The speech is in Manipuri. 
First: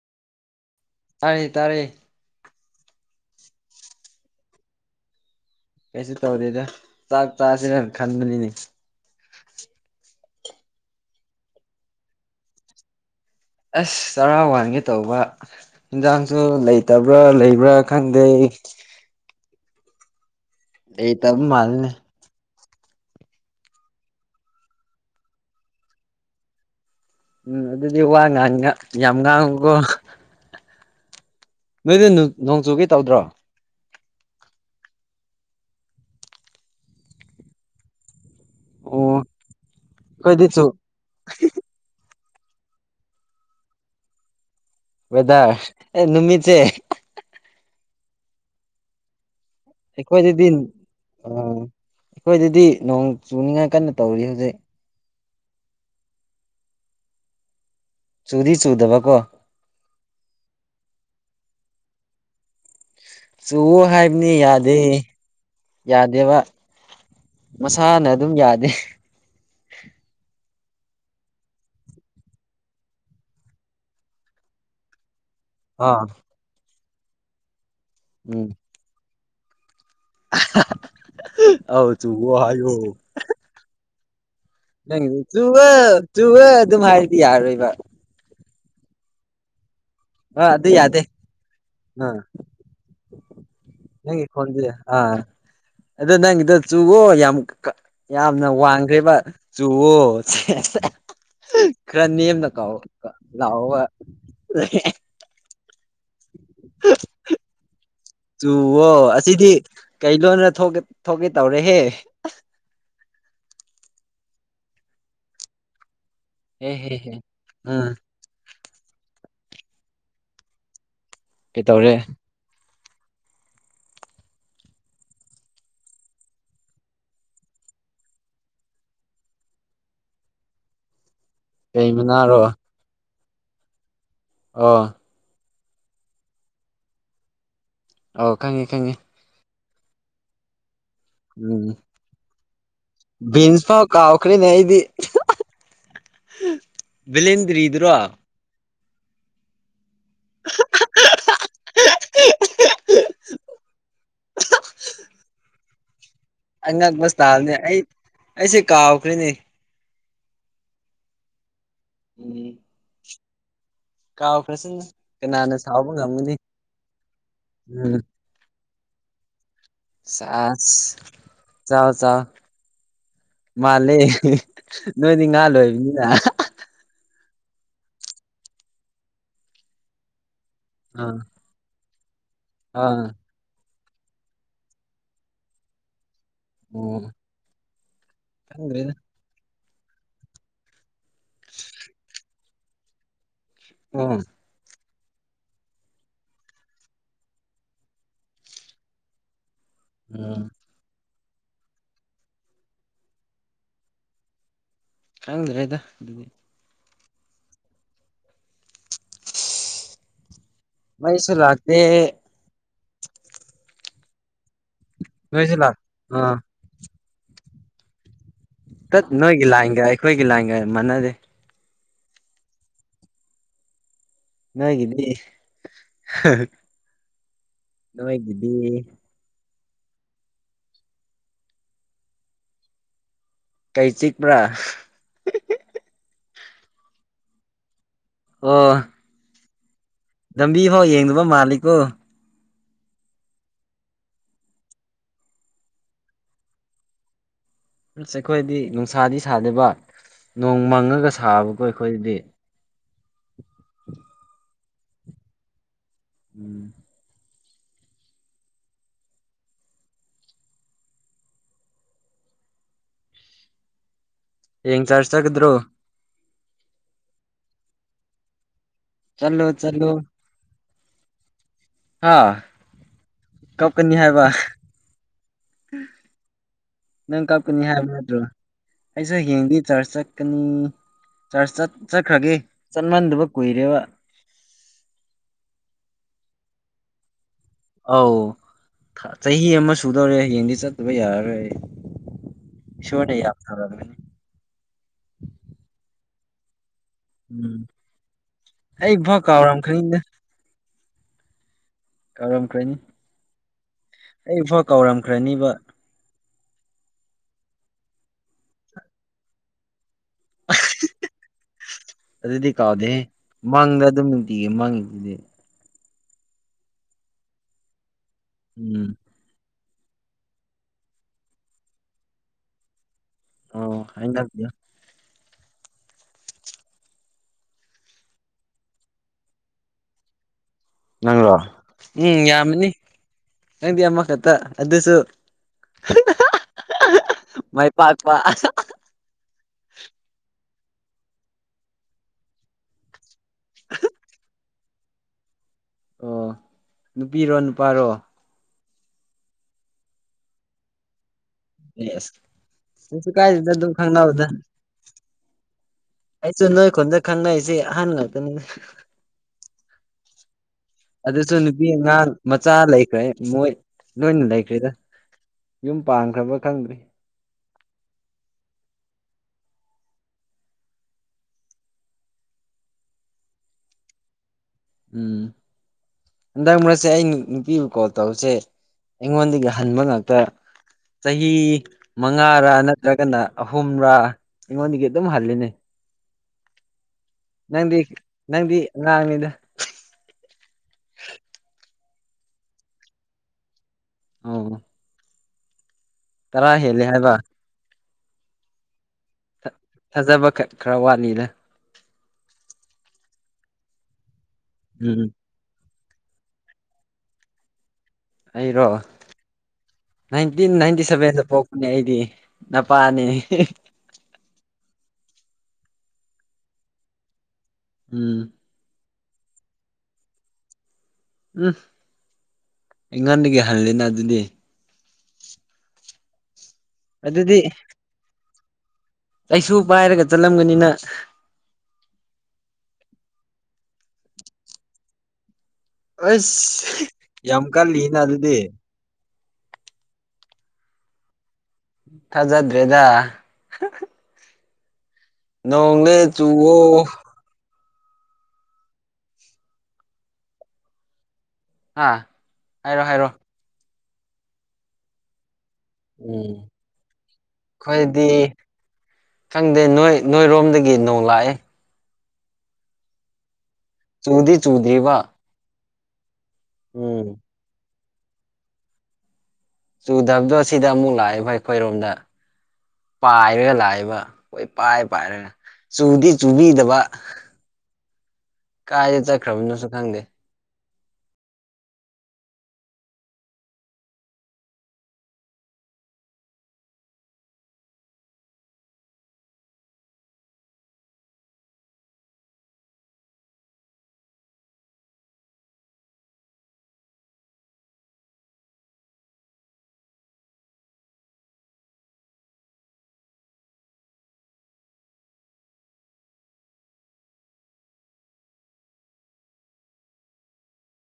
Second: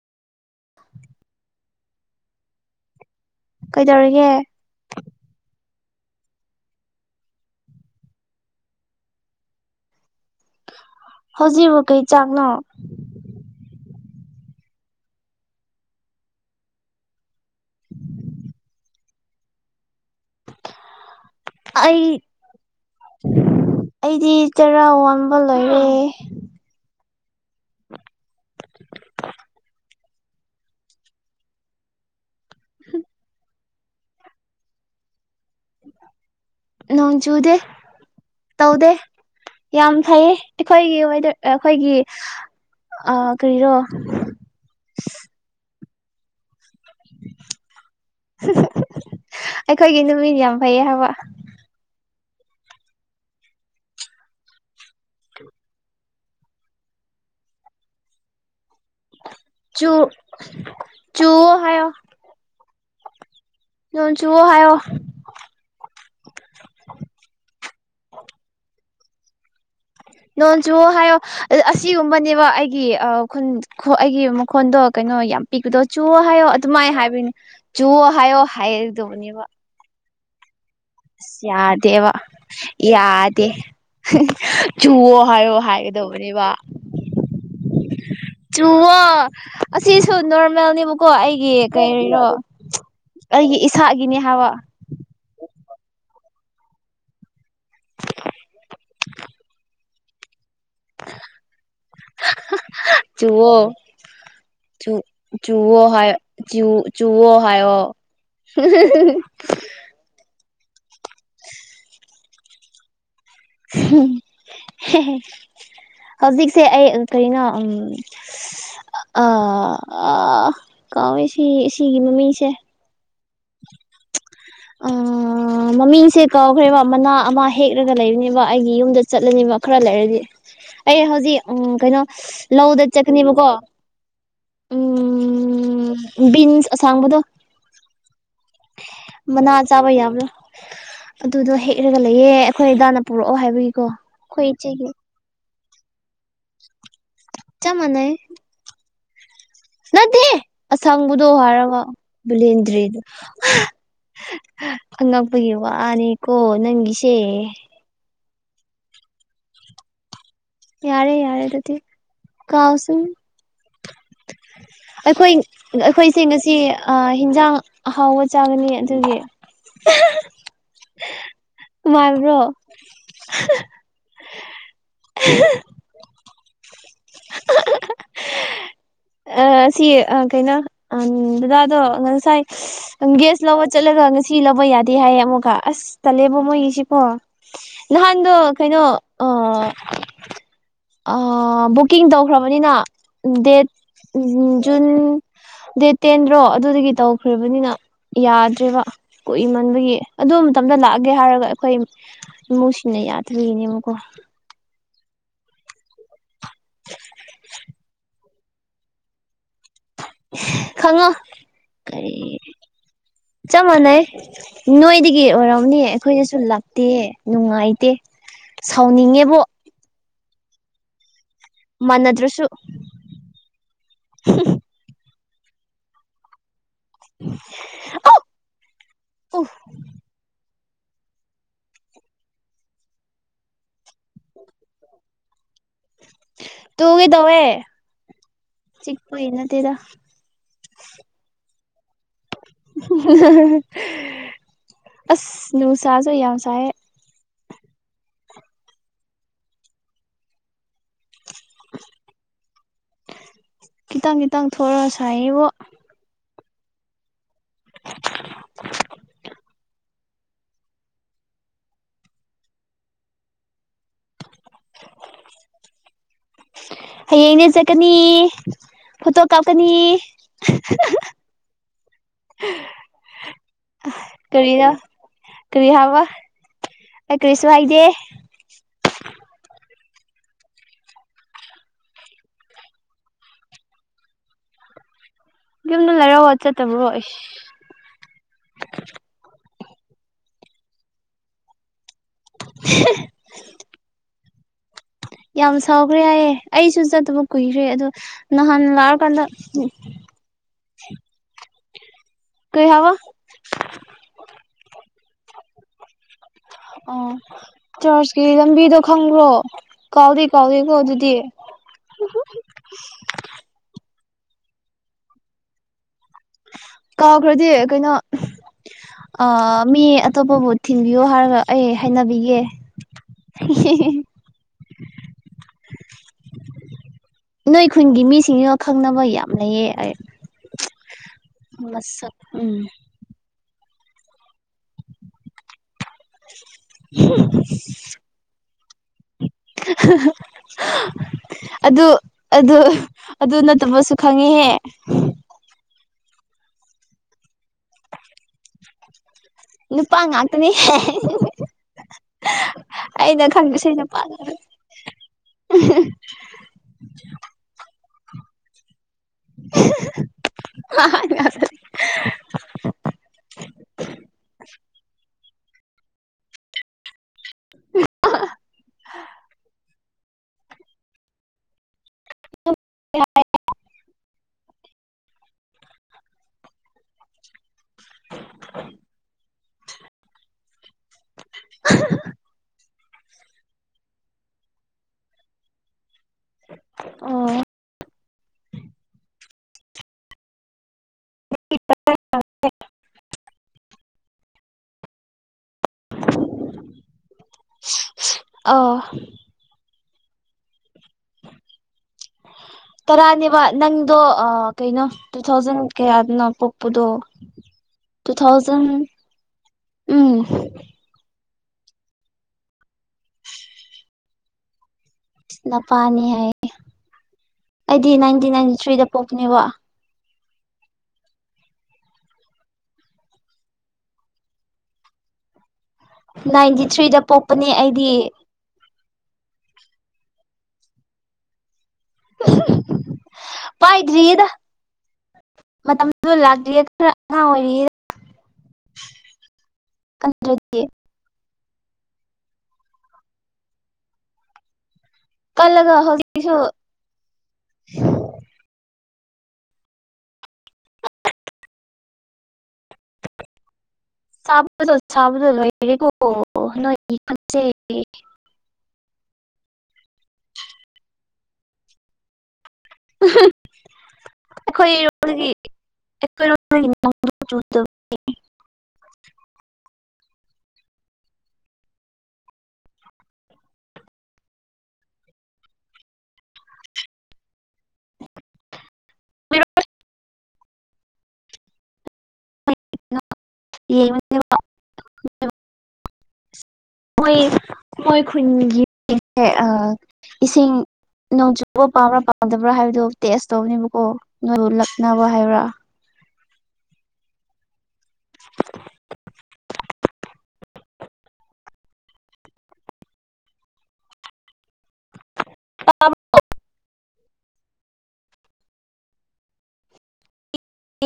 [inaudible] ꯇꯥꯔꯦ ꯇꯥꯔꯦ ꯀꯩꯗꯧꯔꯤꯒꯦ ꯀꯩꯁꯨ ꯇꯧꯗꯦꯗ ꯆꯥꯛ ꯆꯥꯁꯤꯔꯅ ꯈꯟꯕꯅꯤꯅꯦ ꯍꯧꯖꯤꯛꯕꯨ ꯀꯩ ꯆꯥꯛꯅꯣ ꯑꯁ ꯆꯔꯥ ꯋꯥꯟꯒꯦ ꯇꯧꯕ ꯏꯟꯖꯥꯡꯁꯨ ꯂꯩꯇꯕ꯭ꯔꯥ ꯂꯩꯕ꯭ꯔꯥ ꯈꯪꯗꯦ ꯑꯩꯇꯕ ꯃꯥꯜ ꯑꯩ ꯑꯩꯗꯤ ꯆꯔꯥ ꯋꯥꯟꯕ ꯂꯣꯏꯔꯦ ꯎꯝ ꯑꯗꯨꯗꯤ ꯋꯥ ꯉꯥꯡꯉ ꯌꯥꯝ ꯉꯥꯡꯉꯨꯀꯣ ꯅꯣꯏꯗ ꯅꯨ ꯅꯣꯡ ꯆꯨꯒꯦ ꯇꯧꯗ꯭ꯔꯣ ꯅꯣꯡ ꯆꯨꯗꯦ ꯇꯧꯗꯦ ꯑꯣ ꯌꯥꯝ ꯐꯩꯌꯦ ꯑꯩꯈꯣꯏꯗꯤ ꯆꯨ ꯑꯩꯈꯣꯏꯒꯤ ꯋꯦꯗꯔ ꯑꯦ ꯑꯈꯣꯏꯒꯤ ꯑꯥ ꯀꯔꯤꯔꯣ ꯋꯦꯗꯔ ꯑꯦ ꯅꯨꯃꯤꯠꯖꯦ ꯑꯩꯈꯣꯏꯒꯤ ꯅꯨꯃꯤꯠ ꯌꯥꯝ ꯐꯩꯌꯦ ꯍꯥꯏꯕ ꯎꯝ ꯍꯣꯏꯗꯨꯗꯤ ꯅꯣꯡ ꯆꯨꯅꯤꯡꯉꯥꯏ ꯀꯟꯅ ꯇꯧꯔꯤ ꯍꯧꯖꯤꯛ ꯆꯨꯗꯤ ꯆꯨꯗꯕꯀꯣ ꯆꯨ ꯆꯨꯋꯣ ꯍꯥꯏꯌꯣ ꯆꯨꯋꯣ ꯅꯣꯡ ꯍꯥꯏꯕꯅꯤ ꯆꯨꯋꯣ ꯍꯥꯏꯌꯣ ꯌꯥꯗꯦ ꯌꯥꯗꯦꯕ ꯃꯁꯥꯅ ꯑꯗꯨꯝ ꯌꯥꯗꯦ ꯅꯣꯟ ꯆꯨꯋꫭ ꯍꯥꯏꯌꯣ ꯑꯗꯨ ꯑꯁꯤꯒꯨꯝꯕꯅꯦꯕ ꯑꯩꯒꯤ ꯑꯥ ꯈꯨꯟ ꯈꯣ ꯑꯩꯒꯤ ꯃꯈꯣꯟꯗꯣ ꯀꯩꯅꯣ ꯌꯥꯝ ꯄꯤꯛꯄꯗꯣ ꯑꯥ ꯆꯨꯋꫭ ꯍꯥꯏꯌꯣ ꯑꯗꯨꯃꯥꯏ ꯍꯥꯏꯕꯩꯅꯦ ꯆꯨꯋꫭ ꯍꯥꯏꯌꯣ ꯎꯝ ꯍꯥꯏꯗꯧꯅꯦꯕ [unintelligible] ꯑꯧ ꯌꯗꯦꯕꯥ ꯆꯨꯋꯣ ꯍꯥꯏꯌꯣ ꯌꯥꯗꯦ ꯅꯪ ꯆꯨꯋꯣ ꯁꯨ ꯍꯥꯏꯌꯣ ꯍꯥꯏꯒꯗꯧꯕꯅꯦꯕ ꯆꯨꯍꯨꯏ ꯑꯗꯨꯝ ꯍꯥꯏꯔꯗꯤ ꯌꯥꯔꯣꯏꯕ ꯆꯨꯉꯣ ꯑꯁꯤꯁꯨ ꯑꯥ ꯑꯗꯨ ꯌꯥꯗꯦ ꯅꯣꯔꯃꯦꯜꯅꯦꯕꯀꯣ ꯑꯩꯒꯤ ꯑꯥ ꯀꯩꯔꯤꯔꯣ ꯑꯩꯒꯤ ꯏꯁꯥꯒꯤꯅꯦ ꯍꯥꯏꯋꯥ ꯑ ꯑꯗ ꯅꯪꯒꯤꯗꯣ ꯆꯨꯒꯣ ꯌꯥꯝ ꯀ ꯌꯥꯝꯅ ꯋꯥꯡꯒ꯭ꯔꯦꯕ ꯆꯨꯋꯣ ꯈꯔ ꯅꯦꯝꯅ ꯀꯥꯎꯑꯣ ꯆꯨꯋꯣ ꯂꯥꯛꯑꯣꯕ ꯆꯨ ꯆꯨꯋꯣ ꯍꯥꯏ ꯆꯨ ꯆꯨꯑꯣ ꯍꯥꯏꯌꯣ ꯆꯨꯋꯣ ꯑꯁꯤꯗꯤ ꯀꯩ ꯂꯣꯟꯅꯊꯣꯛꯀꯦ ꯇꯧꯔꯦꯍꯦ ꯍꯧꯖꯤꯛꯁꯦ ꯍꯦ ꯑꯩ ꯍꯦ ꯑ ꯍꯦ ꯀꯩꯅꯣ ꯑꯝ ꯎꯝ ꯑꯥ ꯑ ꯀꯥꯎꯋꯦ ꯁꯤ ꯀꯩꯇꯧꯔꯦ ꯁꯤꯒꯤ ꯃꯃꯤꯁꯦ ꯑ ꯑꯥ ꯃꯃꯤꯡꯁꯦ ꯀꯧꯈ꯭ꯔꯦꯕ ꯃꯅꯥ ꯑꯃ ꯍꯦꯛꯂꯒ ꯂꯩꯕꯅꯦꯕ ꯑꯩꯒꯤ ꯌꯨꯝꯗ ꯆꯠꯂꯅꯦꯕ ꯈꯔ ꯂꯩꯔꯗꯤ ꯑꯩ ꯍꯧꯖꯤꯛ ꯎꯝ ꯀꯩ ꯀꯩꯅꯣ ꯃꯅꯥꯔꯣ ꯂꯧꯗ ꯆꯠꯀꯅꯦꯕꯀꯣ ꯑꯣ ꯎꯝ ꯕꯤꯟꯁ ꯑꯁꯥꯡꯕꯗꯣ ꯑꯣ ꯈꯪꯉꯤ ꯈꯪꯉꯤ ꯃꯅꯥ ꯆꯥꯕ ꯌꯥꯕ꯭ꯔꯥ ꯑꯗꯨꯗꯣ ꯎꯝ ꯍꯦꯛꯔꯒ ꯂꯩꯑꯦ ꯑꯩꯈꯣꯏ ꯗꯥꯅ ꯄꯨꯔꯛꯑꯣ ꯕꯤꯟꯁ ꯍꯥꯏꯕꯒꯤꯀꯣ ꯐꯥꯎ ꯀꯥꯎꯈ꯭ꯔꯦꯅꯦ ꯑꯩꯈꯣꯏ ꯏꯆꯦꯒꯤ ꯕꯤꯂꯦꯟꯗ꯭ꯔꯤ ꯆꯞ ꯑꯗꯨꯔꯣ ꯃꯥꯟꯅꯩ ꯅꯠꯇꯦ ꯑꯁꯪꯕꯗꯣ ꯍꯥꯏꯔꯒ ꯕꯤꯂꯦꯟꯗ꯭ꯔꯤꯗ ꯑꯉꯛꯄꯒꯤ ꯋꯥꯅꯤ ꯑꯉꯛꯄ ꯁꯇꯥꯏꯜꯅꯦ ꯑꯩ ꯑꯩꯁꯦ ꯀꯥꯎꯈ꯭ꯔꯦꯅꯦ ꯌꯥꯔꯦ ꯌꯥꯔꯦ ꯑꯗꯨꯗꯤ ꯎꯝ ꯀꯥꯎ ꯁꯨꯝ ꯀꯥꯎꯈ꯭ꯔꯁꯅꯨ ꯑꯩꯈꯣꯏ ꯀꯅꯥꯅ ꯁꯥꯎꯕ ꯑꯩꯈꯣꯏꯁꯦ ꯉꯝꯒꯅꯤ ꯉꯁꯤ ꯑꯥ ꯍꯤꯟꯖꯥꯡ ꯎꯝ ꯑꯍꯥꯎ ꯆꯒꯅꯤ ꯑꯗꯨꯒꯤ ꯁꯥꯥꯁ ꯆꯥꯎ ꯆꯥꯎ ꯅꯨꯡꯉꯥꯏꯕ꯭ꯔꯣ ꯃꯥꯜꯂꯦ ꯅꯣꯏꯗꯤ ꯉꯥ ꯂꯣꯏꯕꯅꯤꯅ ꯑꯁꯤ ꯑꯥ ꯀꯩꯅꯣ ꯑꯝ ꯑꯥ ꯗꯥꯗꯗꯣ ꯉꯁꯥꯏ ꯑꯥ ꯑꯪꯒꯦꯁ ꯂꯧꯕ ꯆꯠꯂꯒ ꯉꯁꯤ ꯂꯧꯕ ꯌꯥꯗꯦ ꯍꯥꯏꯌꯦ ꯑꯃꯨꯛꯀ ꯑꯁ ꯇꯜꯂꯦꯕꯣ ꯃꯣꯏꯒꯤꯁꯤꯀꯣ ꯎꯝ ꯅꯍꯥꯟꯗꯣ ꯀꯩꯅꯣ ꯈꯪꯗ꯭ꯔꯦꯗ ꯑꯣ ꯑꯥ ꯕꯨꯀꯤꯡ ꯇꯧꯈ꯭ꯔꯕꯅꯤꯅ ꯗꯦꯠ ꯎꯝ [unintelligible] ꯖꯨꯟ ꯗꯦꯠ ꯇꯦꯟꯗ꯭ꯔꯣ ꯑꯗꯨꯗꯒꯤ ꯇꯧꯈ꯭ꯔꯕꯅꯤꯅ ꯌꯥꯗ꯭ꯔꯦꯕ ꯀꯨꯏꯃꯟꯕꯒꯤ ꯑꯗꯨ ꯎꯝ ꯃꯇꯝꯗ ꯂꯥꯛꯑꯒꯦ ꯍꯥꯏꯔꯒ ꯑꯩꯈꯣꯏ ꯏꯃꯨꯡꯁꯤꯡꯅ ꯌꯥꯗꯔꯤꯅꯦꯕꯀꯣ ꯈꯪꯗ꯭ꯔꯦꯗ ꯑꯗꯨꯗꯤ ꯈꯪꯉꯣ ꯃꯩꯁꯨ ꯂꯥꯛꯇꯦ ꯀꯔꯤ ꯆꯞ ꯃꯥꯟꯅꯩ ꯅꯣꯏꯗꯒꯤ ꯅꯣꯏꯁꯨ ꯂꯥꯛ ꯑꯣꯏꯔꯝꯅꯦ ꯑꯥ ꯑꯩꯈꯣꯏꯗꯁꯨ ꯂꯥꯛ ꯗꯤꯑꯦ ꯅꯨꯡꯉꯥꯏꯇꯦ ꯇꯠ ꯁꯥꯎꯅꯤꯡꯉꯦꯕꯨ ꯅꯣꯏꯒꯤ ꯂꯥꯏꯟꯒ ꯑꯩꯈꯣꯏꯒꯤ ꯂꯥꯏꯟꯒ ꯃꯥꯟꯅꯗꯦ ꯃꯥꯟꯅꯥꯗ꯭ꯔꯥꯁꯨ ꯍꯨ ꯅꯣꯏꯒꯤꯗꯤ ꯍꯥꯍ ꯅꯣꯏꯒꯤꯗꯤ ꯑꯣ ꯀꯩ ꯆꯤꯛꯄ꯭ꯔꯥ ꯇꯨꯒꯦ ꯇꯧꯋꯦ ꯍꯣ ꯆꯤꯛꯄꯩ ꯅꯠꯇꯦꯗ ꯂꯝꯕꯤ ꯐꯥꯎ ꯌꯦꯡꯗꯕ ꯃꯥꯜꯂꯤꯀꯣ ꯑꯁ ꯅꯨꯡꯁꯥꯁꯨ ꯌꯥꯝ ꯁꯥꯏꯌꯦ ꯑꯁ ꯑꯩꯈꯣꯏꯗꯤ ꯅꯨꯡꯁꯥꯗꯤ ꯁꯥꯗꯦꯕ ꯅꯣꯡ ꯃꯪꯉꯒ ꯁꯥꯕꯀꯣ ꯑꯩꯈꯣꯏꯗꯤ ꯈꯤꯇꯪ ꯈꯤꯇꯪ ꯊꯣꯔꯛꯑ ꯁꯥꯏꯌꯦꯕꯣ ꯎꯝ [unintelligible] ꯍꯌꯦꯡ ꯆꯔꯆ ꯆꯠꯀꯥꯗ꯭ꯔꯣ ꯍꯌꯦꯡꯗꯤ ꯆꯠꯀꯅꯤ ꯐꯣꯇꯣ ꯆꯠꯂꯣ ꯀꯥꯞꯀꯅꯤ ꯆꯠꯂꯣ ꯍꯥ ꯀꯞ ꯀꯅꯤ ꯍꯥꯏ ꯕꯥ ꯀꯔꯤꯔ ꯀꯔꯤ ꯍꯥꯏꯕ ꯑꯩ ꯅꯪ ꯀꯔꯤꯁꯨ ꯀꯥꯞꯀꯅꯤ ꯍꯥꯏꯗꯦ ꯍꯥꯏꯕ ꯅꯠꯇ꯭ꯔꯣ ꯑꯩꯖꯨ ꯍꯌꯦꯡꯗꯤ ꯆꯔꯆ ꯆꯠꯀꯅꯤ ꯆꯔꯆ ꯆꯠ ꯆꯠꯈ꯭ꯔꯒꯦ ꯆꯠꯃꯟꯗꯕ ꯀꯨꯏꯔꯦꯕ ꯌꯨꯝꯗ ꯂꯩꯔꯒ ꯆꯠꯇꯕ꯭ꯔꯣ ꯑꯩꯁ ꯑꯧ ꯆꯍꯤ ꯑꯃ ꯁꯨꯗꯧꯔꯦ ꯍꯌꯦꯡꯗꯤ ꯆꯠꯇꯕ ꯌꯥꯔꯔꯣꯏ ꯑꯩ ꯏꯁꯣꯔꯅ ꯌꯥꯝ ꯁꯥꯎꯔꯝꯒꯅꯤ ꯌꯥꯝ ꯁꯥꯎꯈ꯭ꯔꯦ ꯍꯥꯏꯌꯦ ꯑꯩꯁꯨ ꯆꯠꯇꯕ ꯎꯝ ꯀꯨꯏꯔꯦ ꯑꯗꯣ ꯅꯍꯥꯟ ꯑꯩꯐꯥꯎ ꯂꯥꯛꯑꯀꯥꯟꯗ ꯀꯥꯎꯔꯝꯈ꯭ꯔꯅꯤꯗ ꯀꯔꯤ ꯀꯥꯎꯔꯝꯈ꯭ꯔꯅꯤ ꯍꯥꯏꯕ ꯑꯩꯐꯥꯎ ꯀꯥꯎꯔꯝꯈ꯭ꯔꯅꯤꯕ ꯑꯥ ꯆꯔꯆꯀꯤ ꯂꯝꯕꯤꯗꯣ ꯈꯪꯕ꯭ꯔꯣ ꯀꯥꯎꯗꯤ ꯀꯥꯎꯗꯦꯀꯣ ꯑꯗꯨꯗꯤ ꯑꯗꯨꯗꯤ ꯀꯥꯎꯗꯦꯍꯦ ꯃꯪꯗ ꯑꯗꯨꯝ ꯅꯨꯡꯇꯤꯒꯤ ꯃꯪꯉꯤꯁꯤꯗꯤ ꯀꯥꯎꯈ꯭ꯔꯗꯤ ꯀꯩꯅꯣ ꯎꯝ ꯑꯥ ꯃꯤ ꯑꯇꯣꯞꯄꯕꯨ ꯊꯤꯟꯕꯤꯌꯣ ꯍꯥꯏꯔꯒ ꯑꯩ ꯍꯥꯏꯅꯕꯤꯒꯦ ꯑꯣ ꯍꯦꯍꯦꯍꯦ ꯍꯥꯏꯅꯕꯤꯌꯣ ꯅꯣꯏ ꯈꯨꯟꯒꯤ ꯃꯤꯁꯤꯡꯁꯤꯒ ꯈꯪꯅꯕ ꯌꯥꯝ ꯂꯩꯌꯦ ꯑꯩ ꯅꯪꯔꯣ ꯎꯝ ꯌꯥꯝꯃꯅꯤ ꯅꯪꯗꯤ ꯑꯃꯈꯛꯇ ꯑꯗꯨꯁꯨ ꯃꯥꯏ ꯄꯥꯥꯠꯄ ꯑꯗꯨ ꯑꯗꯨ ꯑꯗꯨ ꯅꯠꯇꯕꯁꯨ ꯈꯪꯉꯦꯍꯦ ꯑꯣ ꯅꯨꯄꯤꯔꯣ ꯅꯨꯄꯥꯔꯣ ꯅꯨꯨꯄꯥ ꯉꯥꯛꯇꯅꯦꯍꯦ ꯑꯦꯁ ꯀꯩꯁꯨ ꯑꯩꯅ ꯀꯥꯏꯗꯦꯗ ꯈꯪꯕꯁꯦ ꯑꯗꯨꯝ ꯈꯪꯅꯕꯗ ꯅꯨꯄꯥꯉꯥꯛ ꯑꯩꯖꯨ ꯅꯣꯏꯈꯨꯟꯗ ꯈꯪꯅꯩꯁꯤ ꯑꯍꯟ ꯉꯥꯛꯇꯅꯤ ꯑꯗꯨꯁꯨ ꯅꯨꯄꯤ ꯑꯉꯥꯡ ꯃꯆꯥ ꯂꯩꯈ꯭ꯔꯦ ꯃꯣꯏ ꯂꯣꯏꯅ ꯂꯩꯈ꯭ꯔꯦꯗ ꯌꯨꯝ ꯄꯥꯟꯈ꯭ꯔꯥꯕ ꯈꯪꯗ꯭ꯔꯤ ꯏ ꯍꯥ ꯎꯝ ꯍꯟꯗꯛ ꯃꯔꯛꯁꯦ ꯑꯩ ꯅꯨꯄꯤꯕꯨ ꯀꯣꯜ ꯇꯧꯕꯁꯦ ꯑꯩꯉꯣꯟꯗꯒꯤ ꯍꯟꯕ ꯉꯥꯛꯇ ꯆꯍꯤ ꯃꯉꯥꯔꯥ ꯅꯠꯇ꯭ꯔꯒꯅ ꯑꯍꯨꯝꯔꯥ ꯑꯩꯉꯣꯟꯗꯒꯤ ꯑꯗꯨꯝ ꯍꯜꯂꯤꯅꯦ ꯑꯣ ꯅꯪꯗꯤ ꯅꯪꯗꯤ ꯑꯉꯥꯡꯅꯤꯗ ꯑꯥꯎ ꯇꯥꯔꯥ ꯍꯦꯂꯦ ꯍꯥꯏꯕ ꯑꯥꯎ ꯊ ꯊꯥꯖꯕ ꯈꯔ ꯈꯔ ꯋꯥꯠꯂꯤꯗ ꯇꯔꯥꯅꯦꯕ ꯅꯪꯗꯣ ꯀꯩꯅꯣ ꯎꯝ ꯇꯨ ꯊꯥꯎꯖꯟ ꯀꯌꯥꯗꯅꯣ ꯄꯣꯛꯄꯗꯣ ꯇꯨ ꯊꯥꯎꯖꯟ ꯑꯩꯔꯣ ꯎꯝ ꯅꯥꯏꯟꯇꯤꯟ ꯅꯥꯏꯟꯇꯤ ꯁꯚꯦꯟꯗ ꯄꯣꯛ ꯄꯅꯦ ꯑꯩꯗꯤ ꯅꯄꯥꯅꯤ ꯅꯄꯥꯅꯤ ꯍꯥꯏꯌꯦ ꯑꯩꯗꯤ ꯎꯝ ꯅꯥꯏꯟꯇꯤꯟ ꯅꯥꯏꯟꯇꯤ ꯊ꯭ꯔꯤꯗ ꯄꯣꯛꯄꯅꯦꯕ ꯎꯝ ꯑꯩꯉꯣꯟꯗꯒꯤ ꯍꯜꯂꯤꯅ ꯑꯗꯨꯗꯤ ꯅꯥꯏꯟꯇꯤ ꯊ꯭ꯔꯤꯗ ꯄꯣꯛꯄꯅꯦ ꯑꯩꯗꯤ ꯆꯩꯁꯨ ꯄꯥꯏꯔꯒ ꯆꯠꯂꯝꯒꯅꯤꯅ ꯄꯥꯏꯗ꯭ꯔꯤꯌꯦꯗ ꯃꯇꯝꯗꯨ ꯂꯥꯥꯛꯇ꯭ꯔꯤꯌꯦ ꯑꯁ ꯈꯔ ꯑꯉꯥꯡ ꯌꯥꯝ ꯑꯣꯏꯔꯤꯌꯦ ꯀꯜꯂꯤꯅ ꯑꯗꯨꯗꯤ ꯀꯟꯗ꯭ꯔꯥꯗꯤ ꯊꯥꯖꯗ꯭ꯔꯦꯗ ꯀꯜꯂꯒ ꯅꯣꯡꯂꯦ ꯍꯧꯖꯤꯛꯁꯨ ꯆꯨꯋꯣ ꯑꯥ ꯍꯥꯏꯔꯣ ꯍꯥꯏꯔꯣ ꯁꯥꯕꯗ ꯁꯥꯕꯗ ꯂꯣꯏꯔꯦꯀꯣ ꯎꯝ ꯅꯣꯏꯒꯤ ꯈꯨꯟꯁꯦ ꯑꯩꯈꯣꯏꯗꯤ ꯈꯪꯗꯦ ꯅꯣꯏ ꯅꯣꯏꯔꯣꯝꯗꯒꯤ ꯅꯣꯡ ꯂꯥꯛꯑꯦ ꯎꯝꯍꯝ ꯆꯨꯗꯤ ꯆꯨꯗꯦꯕꯥ ꯀꯔꯥꯏꯒꯤ ꯅꯣꯡꯅꯣ ꯆꯨ ꯆꯨꯗꯕꯗꯣ ꯁꯤꯗ ꯑꯃꯨꯛ ꯂꯥꯛꯑꯦꯕꯥ ꯑꯩꯈꯣꯏꯔꯣꯝꯗ ꯄꯥꯏꯔꯒ ꯂꯥꯛꯏꯕ ꯀꯣꯏꯄꯥꯏ ꯄꯥꯏꯔꯒ ꯆꯨꯗꯤ ꯆꯨꯕꯤꯗꯕ ꯀꯥꯏꯗ ꯆꯠꯈ꯭ꯔꯕꯅꯣꯁꯨ ꯈꯪꯗꯦ ꯌꯦꯡꯕꯥꯅꯦꯕꯥ ꯃꯣꯏ ꯃꯣꯏ ꯈꯨꯟꯒꯤ ꯏꯁꯤꯡ ꯅꯣꯡ ꯆꯨꯕ ꯄꯥꯝꯕ꯭ꯔꯥ ꯄꯥꯝꯗꯕ꯭ꯔꯥ ꯍꯥꯏꯕꯗꯨꯣ ꯇꯦꯁ ꯇꯧꯕꯅꯦꯕꯀꯣ ꯅꯣꯏꯕꯨ ꯂꯛꯅꯕ ꯍꯥꯏꯕ꯭ꯔꯥ [unintelligible]